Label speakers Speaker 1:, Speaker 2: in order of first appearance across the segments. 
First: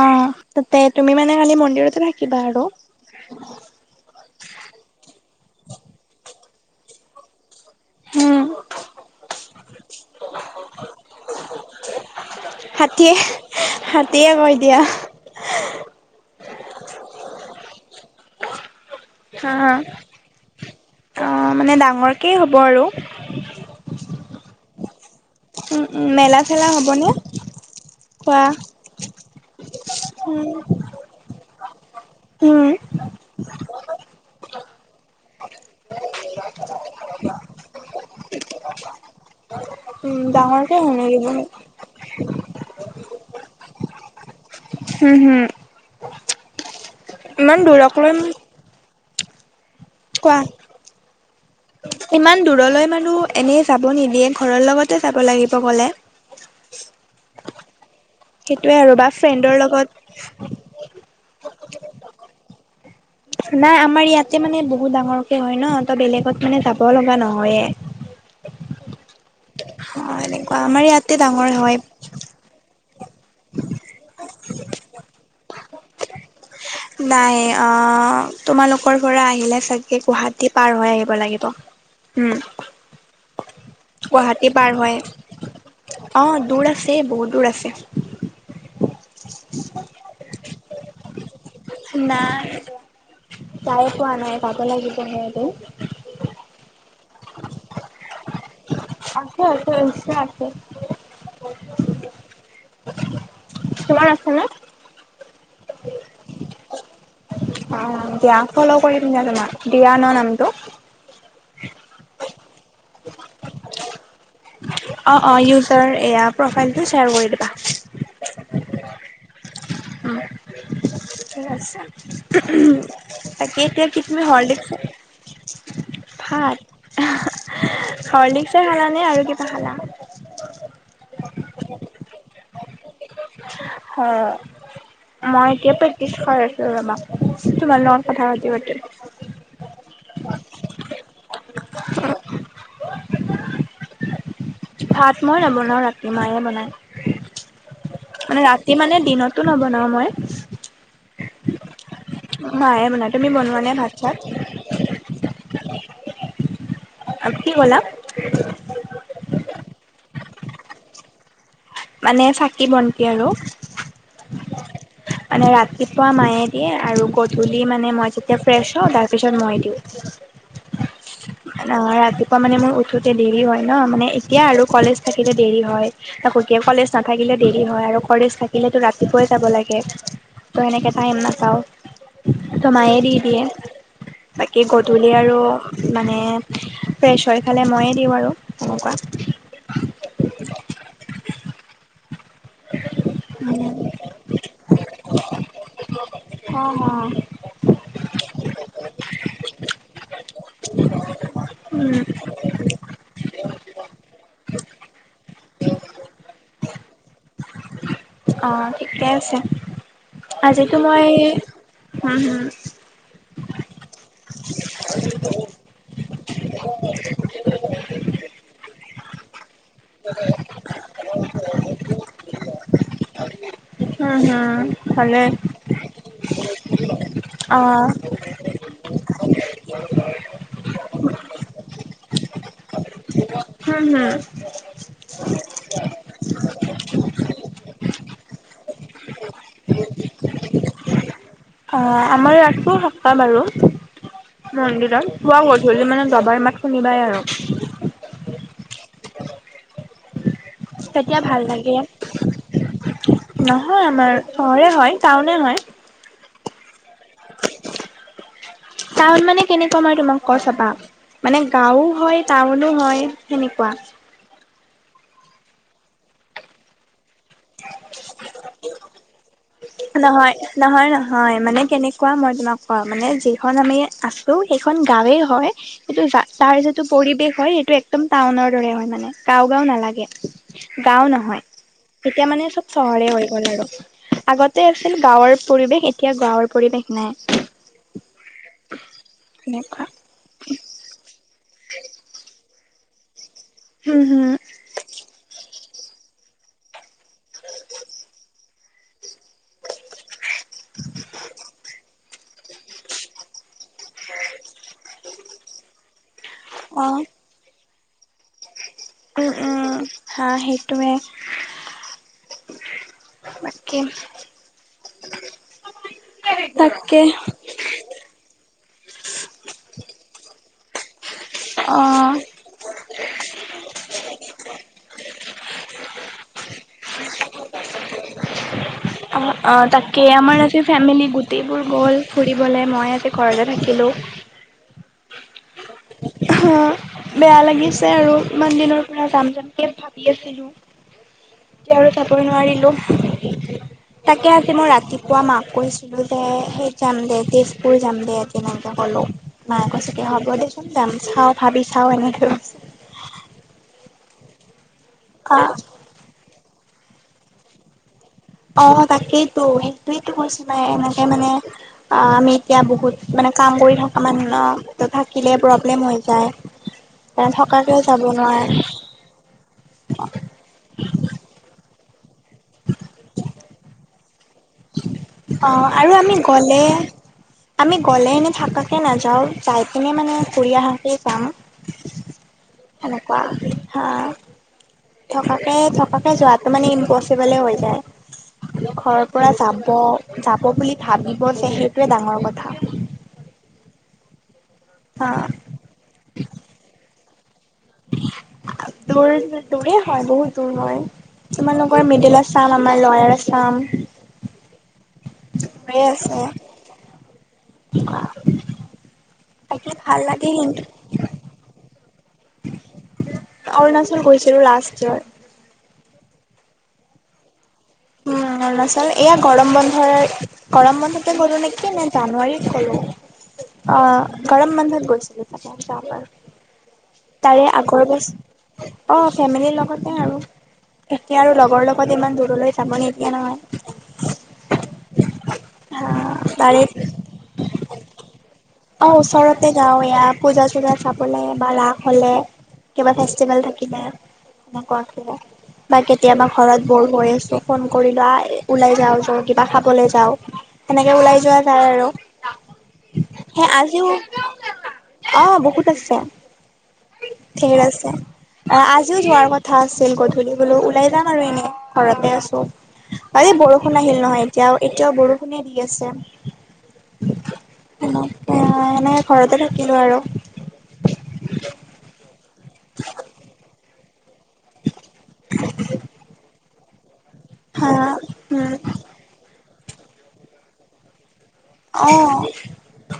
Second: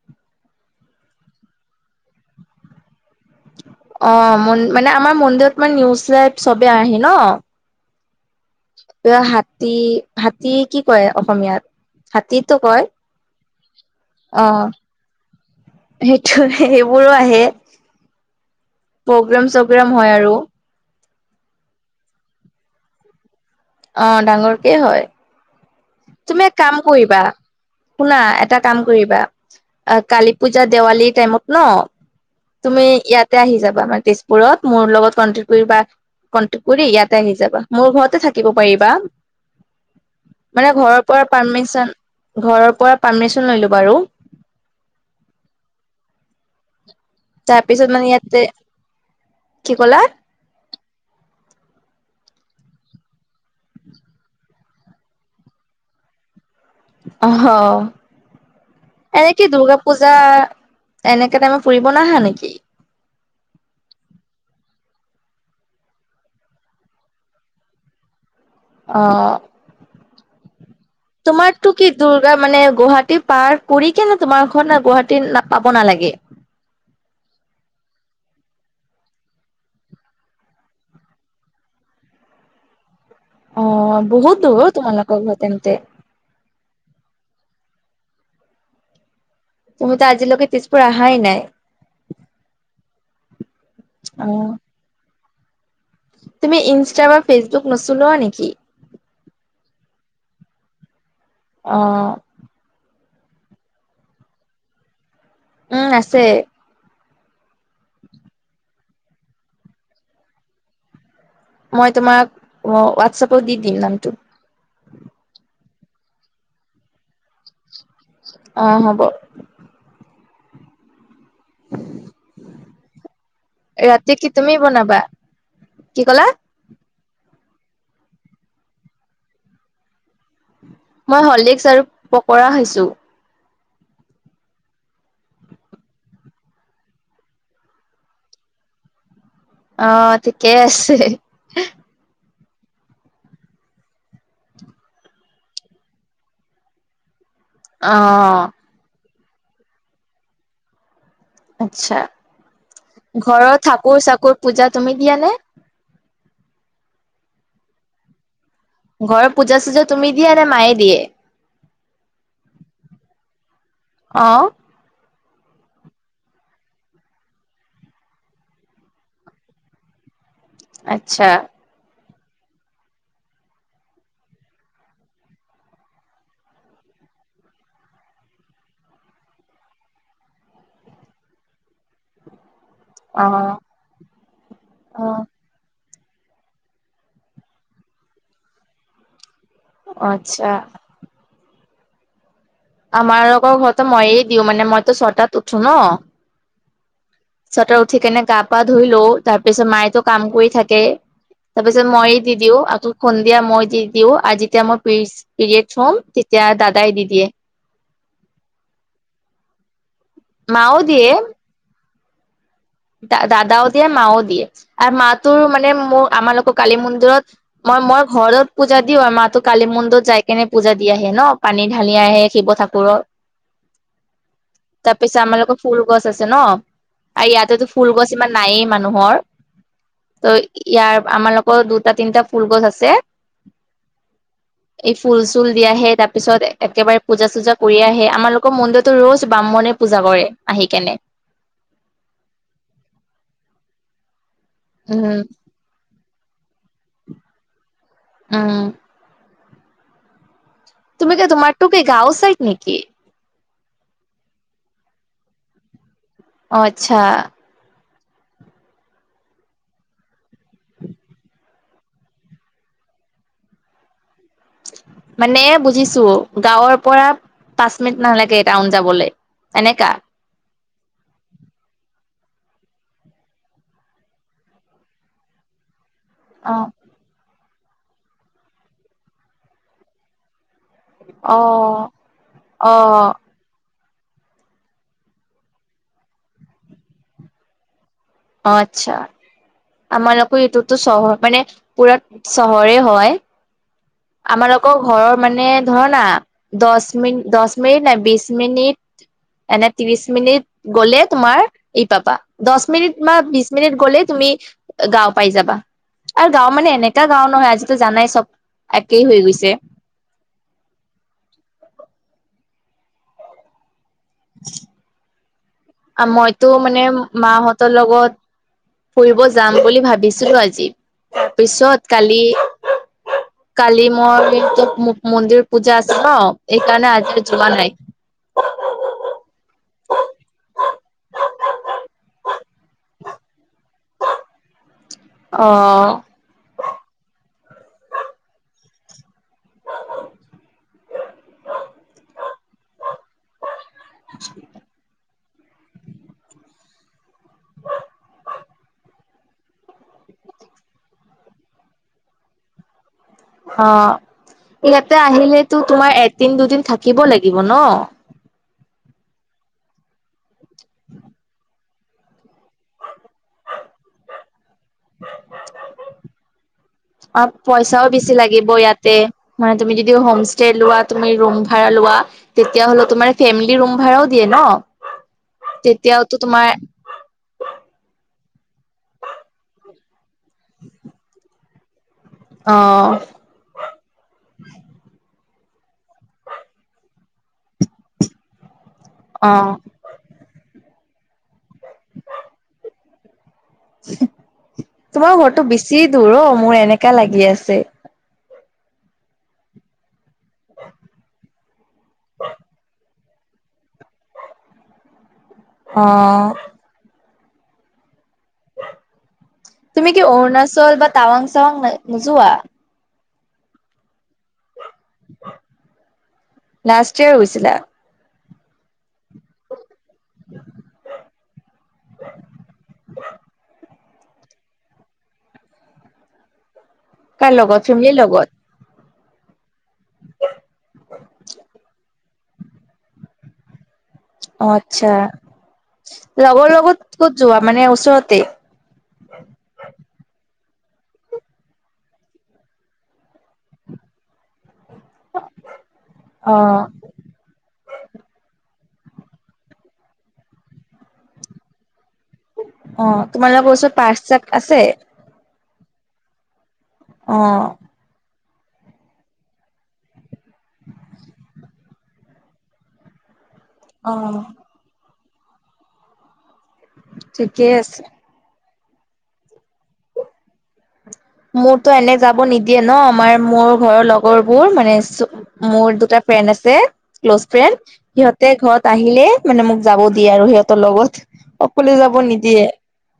Speaker 1: অ, তাতে তুমি মানে কালি মন্দিৰতে থাকিবা আৰু।
Speaker 2: অ, মানে আমাৰ মন্দিৰত মানে নিউজ লাইভ চবেই আহে ন'।
Speaker 1: উম।
Speaker 2: কিবা হাতী - হাতী কি কয় অসমীয়াত হাতী ত কয়?
Speaker 1: তী আহ হাতীয়ে
Speaker 2: অ
Speaker 1: কৈ দিয়া।
Speaker 2: সেইটো - সেইবোৰো আহে। পগ্ৰাম -
Speaker 1: হা,
Speaker 2: চগ্ৰাম হয় আৰু।
Speaker 1: অ, মানে ডাঙৰকেই হ'ব আৰু।
Speaker 2: অ, ডাঙৰকে হয়
Speaker 1: উম, উম, মেলা
Speaker 2: তুমি এক
Speaker 1: চেলা
Speaker 2: কাম
Speaker 1: হ'বনে
Speaker 2: কৰিবা? শুনা
Speaker 1: খোৱা?
Speaker 2: এটা কাম কৰিবা অ, কালী
Speaker 1: উম।
Speaker 2: পূজা দেৱালী টাইমত ন'
Speaker 1: উম,
Speaker 2: তুমি ইয়াত তে আহি যাবা আমাৰ তেজপুৰত মোৰ লগত কণ্টেক্ট কৰিবা, কণ্টেক্ট কৰি ইয়াতে আহি যাবা। মোৰ ঘৰতে থাকিব পাৰিবা।
Speaker 1: হয়। [inaudible]
Speaker 2: মানে
Speaker 1: ডাঙৰকে
Speaker 2: ঘৰৰ
Speaker 1: নেকি
Speaker 2: পৰা
Speaker 1: বহুত?
Speaker 2: পাৰ্মিশন - ঘৰৰ পৰা পাৰ্মিশন লৈলো বাৰু।
Speaker 1: হুম-হুম, ইমান
Speaker 2: তাৰপিছত
Speaker 1: দূৰক
Speaker 2: মানে
Speaker 1: লৈম
Speaker 2: ইয়াতে কি ক'লা?
Speaker 1: কোৱা? ইমান দূৰলৈ মানু এনে যাব নিদিয়ে ঘৰৰ লগতে যাব লাগিব গলে।
Speaker 2: অহ।
Speaker 1: সেইটোয়ে আৰু বা
Speaker 2: এনে কি
Speaker 1: ফ্ৰেণ্ডৰ
Speaker 2: দূৰ্গা
Speaker 1: লগত।
Speaker 2: পূজা এনেকে টাইমে ফুৰিব নাহা নিকি?
Speaker 1: নাই আমাৰ ইয়াতে মানে বহুত ডাঙৰকে হয় ন, ত বেলেগত মানে যাব লগা নহয়ে।
Speaker 2: অ।
Speaker 1: অ, এনেকুৱা আমাৰ ইয়াত
Speaker 2: তোমাৰটো কি দুৰ্গা মানে গুৱাহাটী পাৰ কৰি কেনে তোমাৰ ঘৰত গুৱাহাটী না পাব নালাগে?
Speaker 1: নাই অ, তোমালোকৰ পৰা আহিলে চাগে গুৱাহাটী পাৰ হৈ আহিব লাগিব। উম।
Speaker 2: অ, বহুত
Speaker 1: গুৱাহাটী
Speaker 2: দূৰ
Speaker 1: পাৰ
Speaker 2: অ
Speaker 1: হয়
Speaker 2: তোমালোকৰ ঘৰ তেন্তে।
Speaker 1: অ, দূৰ আছে বহুত দূৰ আছে।
Speaker 2: তুমিতো আজিলৈকে তেজপুৰ আহাই নাই?
Speaker 1: নাই, যাই পোৱা নাই
Speaker 2: অ'।
Speaker 1: যাব লাগিবহে এদিন।
Speaker 2: তুমি ইনষ্টা বা ফেচবুক নচলোৱা নেকি?
Speaker 1: আছে - আছে ইনষ্টা আছে।
Speaker 2: অ।
Speaker 1: তোমাৰ আছে নে?
Speaker 2: উম আছে।
Speaker 1: অ দিয়া ফল' কৰিম ন তোমাক, দিয়া ন নামটো?
Speaker 2: মই তোমাক অ হোৱাটছআপত দি দিম নামটো।
Speaker 1: অঁ অঁ ইউজাৰ এয়া প্ৰফাইলটো শ্বেয়াৰ কৰি দিবা।
Speaker 2: অ হ'ব।
Speaker 1: কে আছে, উহুম তাকে এতিয়া কি তুমি হৰলিকচ
Speaker 2: কি ক'লা?
Speaker 1: ভাত, আহ হৰ্লিকচে খালা নে আৰু কিবা খালা?
Speaker 2: মই হৰ্লিকচ আৰু পকৰা খাইছো।
Speaker 1: হ। মই এতিয়া প্ৰেক্টিচ কৰি আছো ৰবা! তোমাৰ লগত কথা পাতি পাতিল।
Speaker 2: অ ঠিকেই আছে।
Speaker 1: ভাত মই নবনাওঁ ৰাতি মায়ে বনায়।
Speaker 2: অ।
Speaker 1: তি মানে দিনতো নবনাওঁ মই।
Speaker 2: আচ্ছা।
Speaker 1: মাই বনাই। তুমি
Speaker 2: ঘৰৰ
Speaker 1: বনোৱা নে ভাত
Speaker 2: ঠাকুৰ
Speaker 1: - চাত?
Speaker 2: চাকুৰ পূজা তুমি দিয়া নে?
Speaker 1: আৰু কি ক'লা?
Speaker 2: ঘৰৰ পূজা চূজা তুমি দিয়া নে মায়ে দিয়ে?
Speaker 1: মানে চাকি বন্তি আৰু।
Speaker 2: অ।
Speaker 1: মানে ৰাতিপুৱা মায়ে দিয়ে আৰু গধূলি মানে মই যেতিয়া ফ্ৰেছ হওঁ তাৰপিছত মই দিওঁ।
Speaker 2: আচ্ছা।
Speaker 1: ন ৰাতিপুৱা মানে মোৰ উঠোতে দেৰি হয় ন মানে এতিয়া আৰু কলেজ থাকিলে দেৰি হয়। তাকো কলেজ নাথাকিলে দেৰি হয় আৰু কলেজ থাকিলেতো ৰাতিপুৱাই যাব লাগে। ত এনেকে তাইম নাপাওঁ ত মায়ে, দি দিয়ে,
Speaker 2: অ'
Speaker 1: বাকি গধূলি
Speaker 2: অ'
Speaker 1: আৰু মানে ফ্ৰেছ হৈ পালে ময়ে দিওঁ আৰু এনেকুৱা।
Speaker 2: আচ্ছা। আমাৰ আক ঘৰততো ময়ে দিওঁ, মানে মইতো ছটাত উঠো ন।
Speaker 1: অ হয়।
Speaker 2: ছটাত উঠি কেনে গা পা ধুই লও, তাৰ পিছত মায়েতো কাম কৰি থাকে। তাৰ পিছত
Speaker 1: উম
Speaker 2: মইয়ে দি দিওঁ, আকৌ সুন্দিয়া মই দি দিওঁ আৰু যেতিয়া মই পিছ- পিৰিয়ড হম তেতিয়া দাদাই দি দিয়ে।
Speaker 1: অ ঠিকে আছে, আজিতো
Speaker 2: মাও
Speaker 1: মই
Speaker 2: দিয়ে
Speaker 1: হম হম।
Speaker 2: দাদাও দিয়ে মাও দিয়ে আৰু আমাটো মানে মোৰ আমাৰটো কৰ কালী মন্দিৰত, মই মই ঘৰত পূজা দিওঁ আৰু মাতো কালি মন্দ- ত যাই কেনে পূজা দি আহে ন পানী ঢালি আহে শিৱ ঠাকুৰৰ।
Speaker 1: হম হম হম
Speaker 2: তাৰপিছত
Speaker 1: ভালে
Speaker 2: আমালোকৰ ফুল গছ আছে ন আৰু ইয়াতে-
Speaker 1: অ'
Speaker 2: ছিমান নায়েই মানুহৰ। ত' ইয়াৰ আমাৰালোকৰ দুটা তিনিটা ফুলগছ আছে,
Speaker 1: হম হুম।
Speaker 2: এই ফুল চুল দি আহে তাৰ পিছত একেবাৰে পূজা চূজা কৰি আহে আমালোকৰ মন্দিৰ- ত ৰজ ব্ৰাহ্মণে পূজা কৰে আহি কেনে।
Speaker 1: অ আমাৰ ৰাতি সপ্তাহ আৰু মন্দিৰত
Speaker 2: উম
Speaker 1: পোৱা। গধূলি মানে দবাৰ মাত শুনিবাই আৰু
Speaker 2: উম। তুমি
Speaker 1: তেতিয়া
Speaker 2: ক
Speaker 1: ভাল
Speaker 2: তোমাৰটো
Speaker 1: লাগে
Speaker 2: কি গাঁও চাইড নেকি?
Speaker 1: নহয় আমাৰ চহৰে হয় টাউনে হয়।
Speaker 2: অ আচ্ছা।
Speaker 1: টাউন মানে কেনেকুৱা মই তোমাক কৈছো ৰবা। মানে গাঁও হয় টাউনো হয় সেনেকুৱা
Speaker 2: মানে বুজিছো গাঁৱৰ পৰা পাঁচ মিনিট নালাগে টাউন যাবলে এনেকা
Speaker 1: নহয় নহয় নহয় মানে কেনেকুৱা মই তোমাক কওঁ মানে যিখন আমি আছো কিন্তু সেইখন গাঁৱেই হয় এইটো তাৰ
Speaker 2: অ
Speaker 1: যিটো পৰিৱেশ হয় সেইটো একদম টাউনৰ দৰে হয় মানে গাঁও গাঁও নালাগে গাঁও
Speaker 2: অ
Speaker 1: নহয় এতিয়া মানে চব
Speaker 2: অ
Speaker 1: চহৰে হয়। আৰু আগতে আছিল গাঁৱৰ পৰিৱেশ এতিয়া গাঁৱৰ পৰিৱেশ নাই।
Speaker 2: অ আচ্ছা
Speaker 1: এনেকুৱা
Speaker 2: তোমালোকৰ এইটোতো চহৰ মানে পুৰা চহৰে হয়
Speaker 1: হম হম
Speaker 2: আমালোকৰ ঘৰৰ মানে ধৰ না দহ মিনিট দহ মিনিট নাই বিশ মিনিট এনে ত্ৰিশ মিনিট গলে তোমাৰ ই পাবা দহ মিনিট বা বিছ মিনিট গ'লে তুমি গাঁও পাই যাবা। আৰু গাঁও মানে
Speaker 1: অ
Speaker 2: এনেকা গাঁও নহয় আজিতো জানাই চব একেই হৈ
Speaker 1: উম
Speaker 2: গৈছে
Speaker 1: উম হা সেইটোৱে বাকী [inaudible]
Speaker 2: আ মইতো মানে
Speaker 1: তাকে
Speaker 2: মাহঁতৰ লগত ফুৰিব যাম বুলি ভাবিছিলো আজি।
Speaker 1: অ
Speaker 2: পিছত কালি কালি মোৰ [unintelligible] মন্দিৰ পূজা আছিল ন? সেইকাৰণে আজি যোৱা নাই।
Speaker 1: [unintelligible] অ অ তাকেই আমাৰ আজি ফেমিলি গোটেইবোৰ গ'ল ফুৰিবলে মই আজি ঘৰতে থাকিলোঁ।
Speaker 2: অহ
Speaker 1: অ বেয়া লাগিছে আৰু ইমান দিনৰ পৰা যাম যামকে ভাবি আছিলোঁ। এতিয়া আৰু যাবই নোৱাৰিলো। তাকে আজি মই ৰাতি পুৱা মাক কৈছিলো যে সেই যাম দে তেজপুৰ যাম দে তেনেকে ক'লো। মায়ে কৈছে কি হ'ব দেচোন যাম। চাওঁ ভাবি চাও এনেকে কৈছে।
Speaker 2: অ ইয়াতে
Speaker 1: অ',
Speaker 2: আহিলেতো তোমাৰ এদিন, দুদিন থাকিব লাগিব ন।
Speaker 1: অ তাকেইতো সেইটোৱেতো কৈছে মায়ে। মানে মানে অ, আমি এতিয়া বহুত মানে কাম কৰি থকা মানুহ ন। ত থাকিলে প্ৰব্লেম হৈ যায়। নথকাকেও যাব নোৱা
Speaker 2: তে মানে তুমি যদি হোম ষ্টে লোৱা, তুমি ৰুম ভাড়া লোৱা তেতিয়া হ'লে তোমাৰ ফেমিলি ৰুম ভাড়াও দিয়ে ন?
Speaker 1: অ আৰু
Speaker 2: তেতিয়াওতো
Speaker 1: আমি
Speaker 2: তোমাৰ
Speaker 1: গ'লে আমি গ'লে এনেই থাকাকে নাযাওঁ। যাই কিনে মানে ঘূৰি আহাকেই যাম।
Speaker 2: অ
Speaker 1: সেনেকুৱা হা। থকাকে থকাকে যোৱাটো মানে ইমপচিবলে হৈ যায়। ঘৰৰ পৰা
Speaker 2: অ
Speaker 1: যাব। যাব বুলি ভাবিব যে সেইটোৱে ডাঙৰ কথা। অ
Speaker 2: তোমাৰ ঘৰটো বেছি দূৰ অ মোৰ এনেকা লাগি আছে।
Speaker 1: দূৰ দূৰে হয়। বহুত দূৰ হয়। তোমালোকৰ মিডিল আচাম, আমাৰ লয়াৰ আচাম। হৈ আছে, আ।
Speaker 2: অ তুমি কি অৰুণাচল বা টাৱাং চাৱাং ন নোযোৱা?
Speaker 1: অৰুণাচল গৈছিলো লাষ্ট ইয়াৰ।
Speaker 2: লাষ্ট ইয়েৰ গৈছিলা?
Speaker 1: উম অৰুণাচল এয়া গৰম বন্ধ ধৰ গৰম বন্ধতে গ'লো নেকি নে জানুৱাৰীত গলো। অ গৰম বন্ধত গৈছিলো তাতে যোৱাবাৰ।
Speaker 2: কাৰ
Speaker 1: তাৰে
Speaker 2: লগত
Speaker 1: আগৰ
Speaker 2: ফেমিলিৰ
Speaker 1: বছ,
Speaker 2: লগত?
Speaker 1: অ ফেমিলিৰ লগতে আৰু। এতিয়া আৰু লগৰ লগত ইমান দূৰলৈ যাব নিদিয়ে নহয়।
Speaker 2: অ আচ্ছা লগৰ
Speaker 1: তাৰে
Speaker 2: লগত ক'ত যোৱা? মানে ওচৰতে।
Speaker 1: অ ওচৰতে যাওঁ। এয়া পূজা-চূজা চাবলে বা ৰাস হ'লে। কিবা ফেষ্টিভেল থাকিলে [unintelligible] বা কেতিয়াবা
Speaker 2: অ
Speaker 1: ঘৰত বৰ হৈ আছো। ফোন কৰি লও আহ ওলাই যাওঁ য, কিবা খাবলৈ যাওঁ। সেনেকে ওলাই যোৱা যায় আৰু।
Speaker 2: অ,
Speaker 1: সেই
Speaker 2: তোমালোকৰ ওচৰত
Speaker 1: আজিও
Speaker 2: পাৰ্ক-চাৰ্ক আছে?
Speaker 1: অ বহুত আছে,
Speaker 2: অ
Speaker 1: ঢেৰ আছে। অ আজিও যোৱাৰ কথা আছিল। গধূলি বোলো ওলাই যাম আৰু এনে ঘৰতে আছো। আজি বৰষুণ
Speaker 2: অ
Speaker 1: আহিল নহয় এতিয়াও। এতিয়াও বৰষুণে দি আছে।
Speaker 2: ঠিকে আছে।
Speaker 1: এইয়া এনে ঘৰতে থাকিলো আৰু।
Speaker 2: মোৰতো এনে যাব নিদিয়ে ন। মায়ে মোৰ ঘৰৰ লক লগৰবোৰ মানে মোৰ দুটা ফ্ৰেণ্ড আছে। ক্ল'জ ফ্ৰেণ্ড
Speaker 1: হা
Speaker 2: সিহঁতে
Speaker 1: উম
Speaker 2: ঘৰত আহিলে মানে মোক যাব দিয়ে আৰু সিহঁতৰ লগত। অকলে
Speaker 1: অ,
Speaker 2: যাব নিদিয়ে।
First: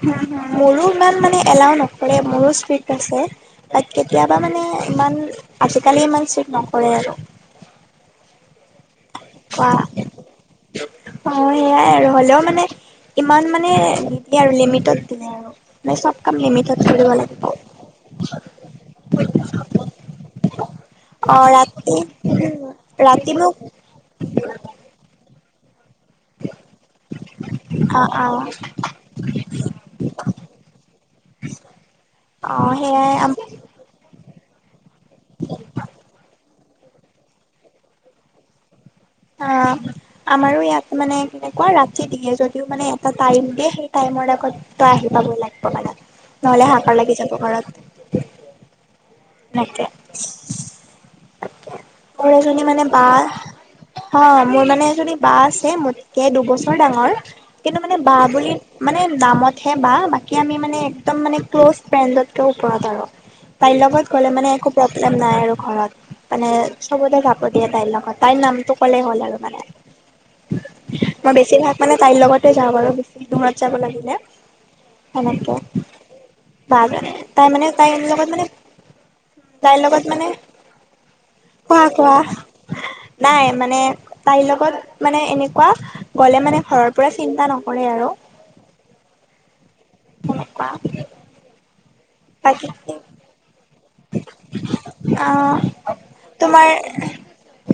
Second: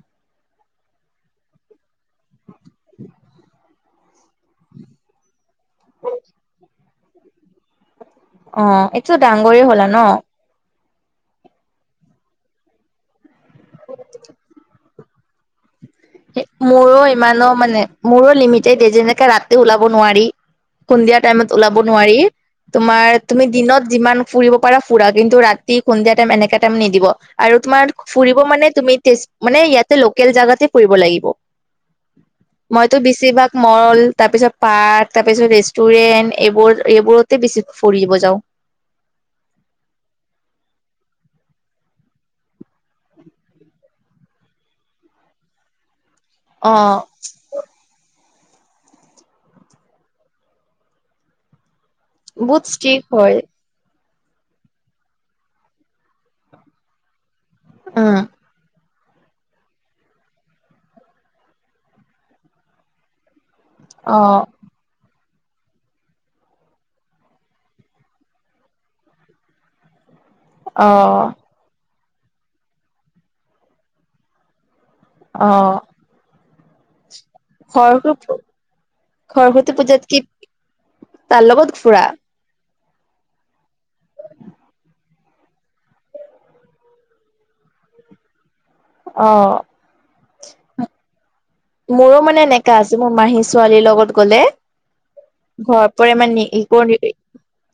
Speaker 1: মোৰো ইমান মানে এলাও নকৰে, মোৰো ষ্ট্ৰিক্ট আছে। বাট কেতিয়াবা মানে ইমান আজি-কালি ইমান চেক নকৰে আৰু।
Speaker 2: অ একটো ডাঙৰে
Speaker 1: কোৱা
Speaker 2: হলা ন।
Speaker 1: অ সেয়াই আৰু হ'লেও মানে- ইমান মানে দিলে আৰু লিমিটত দিলে আৰু। মানে চব কাম লিমিটত
Speaker 2: মোৰো
Speaker 1: কৰিব লাগিব।
Speaker 2: ইমানো মানে মোৰো লিমিটেড যেনেকে ৰাতি ওলাব নোৱাৰি। খুন্ধিয়া
Speaker 1: অ
Speaker 2: টাইমত ওলাব
Speaker 1: ৰাতি
Speaker 2: নোৱাৰি, তোমাৰ
Speaker 1: ৰাতি
Speaker 2: তুমি
Speaker 1: মোক
Speaker 2: দিনত- যিমান ফুৰিব পাৰা ফুৰা। কিন্তু ৰাতি, সন্ধিয়া টাইম এনেকা টাইম নিদিব আৰু তোমাৰ
Speaker 1: অ অ
Speaker 2: ফুৰিব মানে
Speaker 1: অ
Speaker 2: তুমি তেজ মানে ইয়াতে লোকেল জাগাতে ফুৰিব লাগিব। মইটো
Speaker 1: সেয়াই
Speaker 2: বেছিভাগ
Speaker 1: অ
Speaker 2: মল, তাৰ পিছত পাৰ্ক, তাৰ পিছত ৰেষ্টুৰেন্ট এইবোৰ এইবোৰতে বেছি ফুৰিব যাওঁ।
Speaker 1: অ। আমাৰো ইয়াত মানে কেনেকুৱা ৰাতি দিয়ে যদিও মানে এটা টাইম দিয়ে, সেই টাইমৰ আগত- তই আহি পাবই লাগিব মানে, নহলে
Speaker 2: অ
Speaker 1: হাকাৰ লাগি যাব ঘৰত। এনেকে সৰু
Speaker 2: বহুত
Speaker 1: এজনী মানে
Speaker 2: ষ্ট্ৰিক
Speaker 1: বা-
Speaker 2: হয়
Speaker 1: হঅ মোৰ মানে এজনী বা আছে মোতকে দুবছৰ ডাঙৰ কিন্তু মানে বা
Speaker 2: উম
Speaker 1: বুলি- মানে নামতহে বা বাকী আমি মানে একদম মানে ক্ল'জ ফ্ৰেণ্ডতকে ওপৰত আৰু। বাই লগত
Speaker 2: অ
Speaker 1: গ'লে মানে একো প্ৰব্লেম নাই আৰু ঘৰত। মানে চবতে যাব দিয়ে তাইৰ লগত। তাইৰ নামটো ক'লেই হ'ল আৰু মানে।
Speaker 2: অ
Speaker 1: মই বেছিভাগ মানে তাইৰ লগতে যাওঁ বাৰু বেছি দূৰত যাব লাগিলে।
Speaker 2: অ
Speaker 1: সেনেকে বা জানে। তাই মানে তাই এনি লগত মানে-
Speaker 2: সৰস্বতী
Speaker 1: তাইৰ
Speaker 2: পূজাত
Speaker 1: লগত
Speaker 2: কি
Speaker 1: মানে
Speaker 2: তাৰ লগত
Speaker 1: কোৱা
Speaker 2: ফুৰা
Speaker 1: কোৱা- নাই মানে তাইৰ লগত মানে এনেকুৱা- গ'লে মানে ঘৰৰ পৰাই চিন্তা নকৰে আৰু।
Speaker 2: অ
Speaker 1: সোনোকোৱা
Speaker 2: মোৰো মানে এনেকা আছে। মোৰ মাহী ছোৱালীৰ লগত- কলে,
Speaker 1: আহ
Speaker 2: ঘৰ পৰা মানে একো,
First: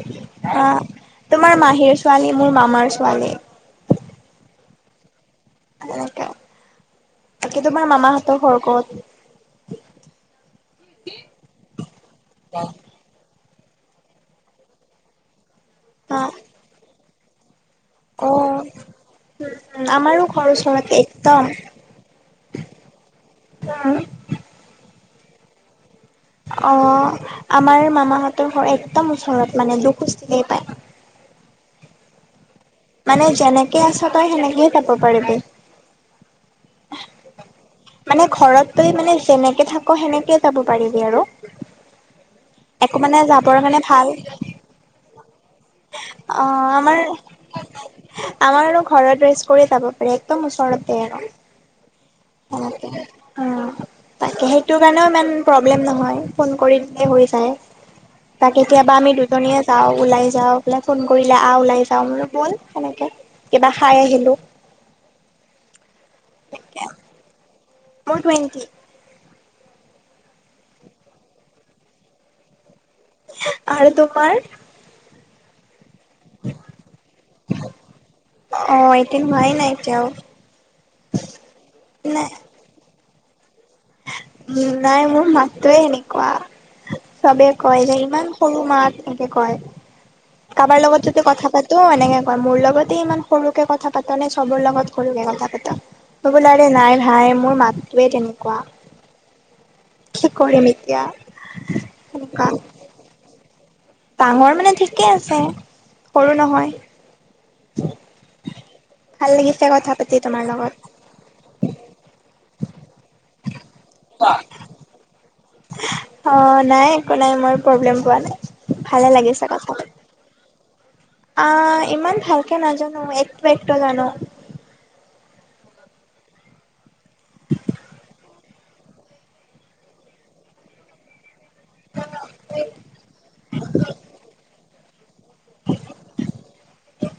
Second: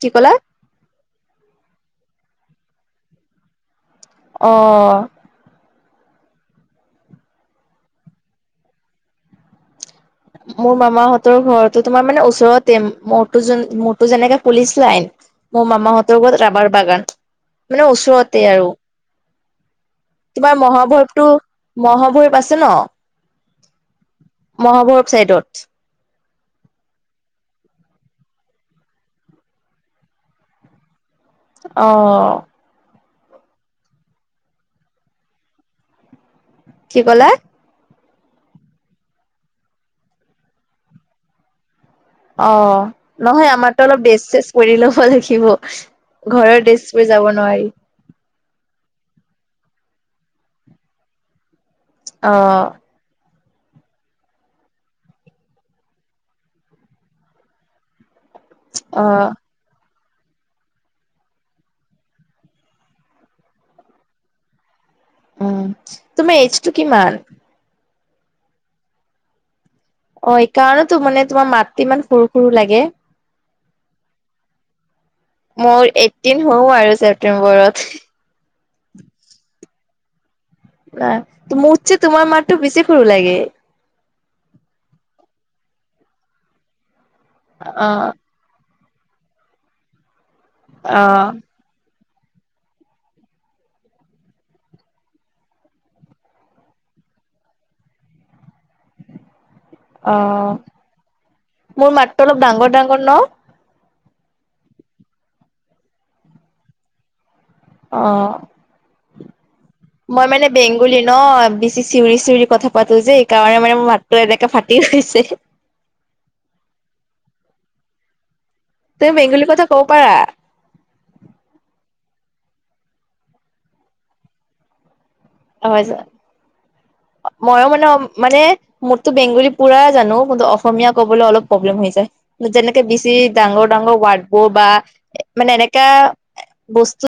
Speaker 2: কি কলা?
Speaker 1: অ তোমাৰ মাহীৰ ছোৱালী মোৰ মামাৰ ছোৱালী।
Speaker 2: অ
Speaker 1: সেনেকে বাকী তোমাৰ মামাহঁতৰ ঘৰ কত?
Speaker 2: মোৰ মামাহতৰ ঘৰতো তোমাৰ মানে ওচৰতে মোৰতো যোন মোৰতো যেনেকে পুলিচ লাইন। মোৰ
Speaker 1: অ
Speaker 2: মামাহঁতৰ ঘৰ ৰাবাৰ বাগান মানে
Speaker 1: অ
Speaker 2: ওচৰতে আৰু।
Speaker 1: আমাৰো ঘৰ
Speaker 2: তোমাৰ
Speaker 1: ওচৰতে
Speaker 2: মহাভৈৰৱ টো
Speaker 1: একদম
Speaker 2: মহাভৈৰৱ আছে ন।
Speaker 1: উম।
Speaker 2: মহাভৈৰৱ চাইডত।
Speaker 1: অ আমাৰ মামাহতঁৰ ঘৰ একদম ওচৰত মানে দুখোজ দিলেই পায়।
Speaker 2: অ
Speaker 1: মানে যেনেকে আছ তই সেনেকেই যাব পাৰিবি।
Speaker 2: কি কলা?
Speaker 1: মানে ঘৰত তুমি মানে যেনেকে থাক সেনেকে যাব পাৰিবি আৰু।
Speaker 2: অ
Speaker 1: একো মানে
Speaker 2: নহয়
Speaker 1: যাবৰ কাৰণে
Speaker 2: আমাৰতো অলপ
Speaker 1: ভাল
Speaker 2: ডেছ চেচ কৰি ল'ব লাগিব।
Speaker 1: অ
Speaker 2: ঘৰৰ ডেছ
Speaker 1: আমাৰ
Speaker 2: কৰি যাব নোৱাৰি।
Speaker 1: আমাৰ আৰু ঘৰত ৰেষ্ট কৰি যাব পাৰে একদম ওচৰতে আৰৰ।
Speaker 2: অ
Speaker 1: সেনেকে অ তাকে সেইটো কাৰণেও ইমান প্ৰব্লেম নহয় ফোন কৰি দিলেই হৈ যায়। তাক কেতিয়াবা
Speaker 2: অ
Speaker 1: আমি দুজনীয়ে যাও ওলাই যাওঁ বোলে ফোন কৰিলে আহ ওলাই যাও, মই বোলো বওল সেনেকে কিবা খাই আহিলো
Speaker 2: উম তুমাৰ এইজটো কিমান?
Speaker 1: মোৰ টুৱেণ্টি
Speaker 2: অ এইকাৰণেটো মানে তোমাৰ মাত ইমান সৰু সৰু লাগে।
Speaker 1: আৰু তোমাৰ?
Speaker 2: মোৰ এইটিন হও আৰু ছেপ্টেম্বৰত।
Speaker 1: অ এতিয়া নোহোৱাই নাই এতিয়াও।
Speaker 2: লা তো মূতছে তোমাৰ
Speaker 1: নাই।
Speaker 2: মাতটো বেছি সৰু লাগে।
Speaker 1: উম, নাই মোৰ মাতটোৱে এনেকুৱা, চবে
Speaker 2: অ
Speaker 1: কয় যায় ইমান সৰু মাত এনেকে কয়, কাৰোবাৰ
Speaker 2: অ
Speaker 1: লগত যদি কথা পা তো এনেকে কয় মোৰ লগতে ইমান সৰুকে কথা পাত নে চবৰ লগত সৰুকে কথা পাতা হবোলাৰে নাই ভাই মোৰ মাতটোৱে তেনেকুৱা।
Speaker 2: অ
Speaker 1: কি কৰিম এতিয়া
Speaker 2: মোৰ মাতটো অলপ
Speaker 1: সেনেকুৱা
Speaker 2: ডাঙৰ ডাঙৰ ন?
Speaker 1: ডাঙৰ মানে ঠিকেই আছে সৰু নহয়
Speaker 2: অ,
Speaker 1: ভাল লাগিছে কথা পাতি
Speaker 2: মই মানে
Speaker 1: তোমাৰ লগত
Speaker 2: বেংগলী ন বিছ চি চিউৰি - চিউৰি কথা পাতো যে এইকাৰণে মানে মাতটো এনেকে ফাটি গৈছে।
Speaker 1: অ নাই একো নাই মই প্ৰব্লেম পোৱা নাই, ভালে
Speaker 2: তুমি বেংগলী
Speaker 1: লাগিছে
Speaker 2: কথা ক'ব
Speaker 1: কথাটো।
Speaker 2: পাৰা
Speaker 1: আ ইমান ভালকে নাজানো, একো একটো জানো।
Speaker 2: অহইজা। অ ময়ো মানে মানে মোৰতো বেংগলী পুৰাই জানো কিন্তু অসমীয়া কবলৈ অলপ প্ৰব্লেম হৈ যায় যেনেকে বেছি ডাঙৰ- ডাঙৰ ৱাৰ্ডবোৰ বা এ মানে এনেকা বস্তু